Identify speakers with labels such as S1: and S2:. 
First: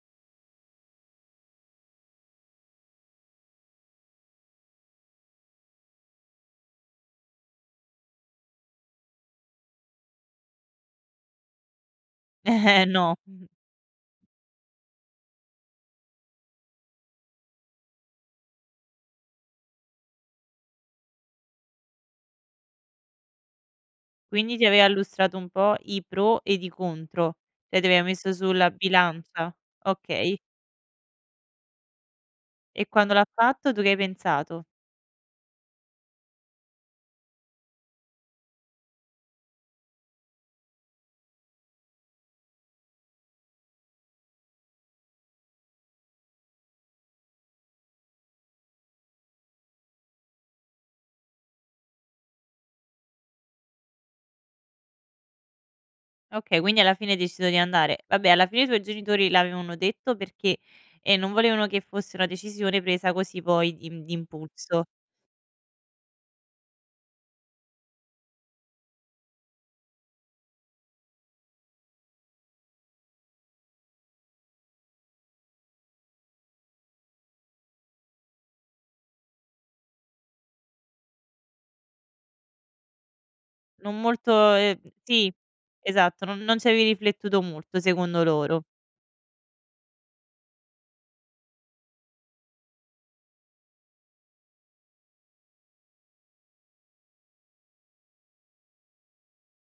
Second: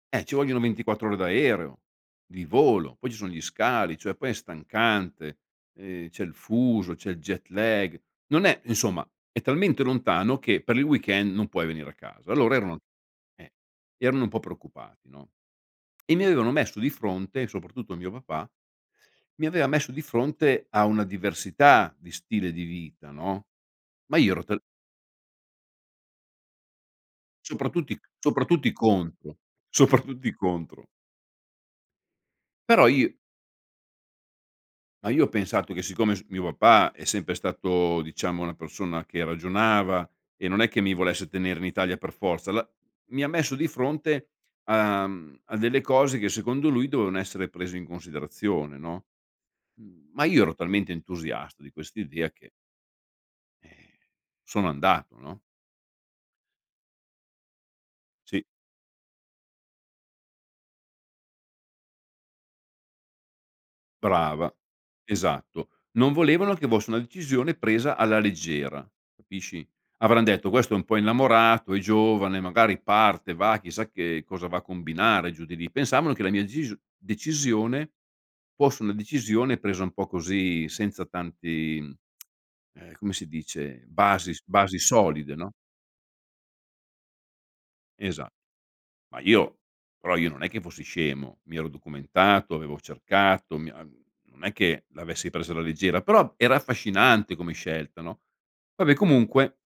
S1: Eh, ci vogliono 24 ore d'aereo. Di volo. Poi ci son gli scali, cioè poi è stancante, ehm, c'è il fuso, c'è il jet lag. Non è insomma è talmente lontano che per il weekend non puoi venire a casa. Allora erano
S2: No, mh.
S1: eh, erano un po' preoccupati, no, e mi avevano messo di fronte, soprattutto mio papà, mi aveva messo di fronte a una diversità di stile di vita, no. Ma io ero
S2: Quindi
S1: tal
S2: ti aveva illustrato un po' i pro ed i contro? E te
S1: Soprattutto
S2: le
S1: i
S2: ha messe
S1: soprattutto
S2: sulla
S1: i contro.
S2: bilancia?
S1: Soprattutto i
S2: Okay.
S1: contro.
S2: E
S1: Però io
S2: quando l'ha fatto, tu che hai pensato?
S1: Ma io ho pensato che siccome s mio papà è sempre stato diciamo, una persona che ragionava e non è che mi volesse tenere in Italia per forza, alla mi ha messo di fronte a mhmm, a delle cose che secondo lui dovevano essere prese in considerazione, no. Mhmm, ma io ero talmente entusiasta di quest'idea che eh, sono andato, no?
S2: Okay, quindi alla fine hai deciso di andare. Vabbè
S1: Sì.
S2: alla fine i tuoi genitori l'avevano detto perché, ehm, non volevano che fosse una decisione presa così poi d'im
S1: Brava,
S2: d'impulso.
S1: esatto. Non volevano che fosse una decisione presa alla leggera, capisci? Avran detto: "Questo è un po' innamorato, è giovane, magari parte, va, chissà che cosa va a combinare giù di lì." Pensavano che la mia decisio decisione fosse una decisione presa un po' così, senza tanti, mhmm, ehm, come si dice?
S2: Non
S1: Basi s
S2: molto,
S1: basi
S2: ehm sì
S1: solide, no?
S2: esatto. Non non ci avevi riflettuto molto secondo
S1: Esa
S2: loro.
S1: ma io però io non è che fossi scemo: mi ero documentato, avevo cercato, mi uhm, non è che l'avessi preso alla leggera, però era affascinante come scelta, no. Vabbè comunque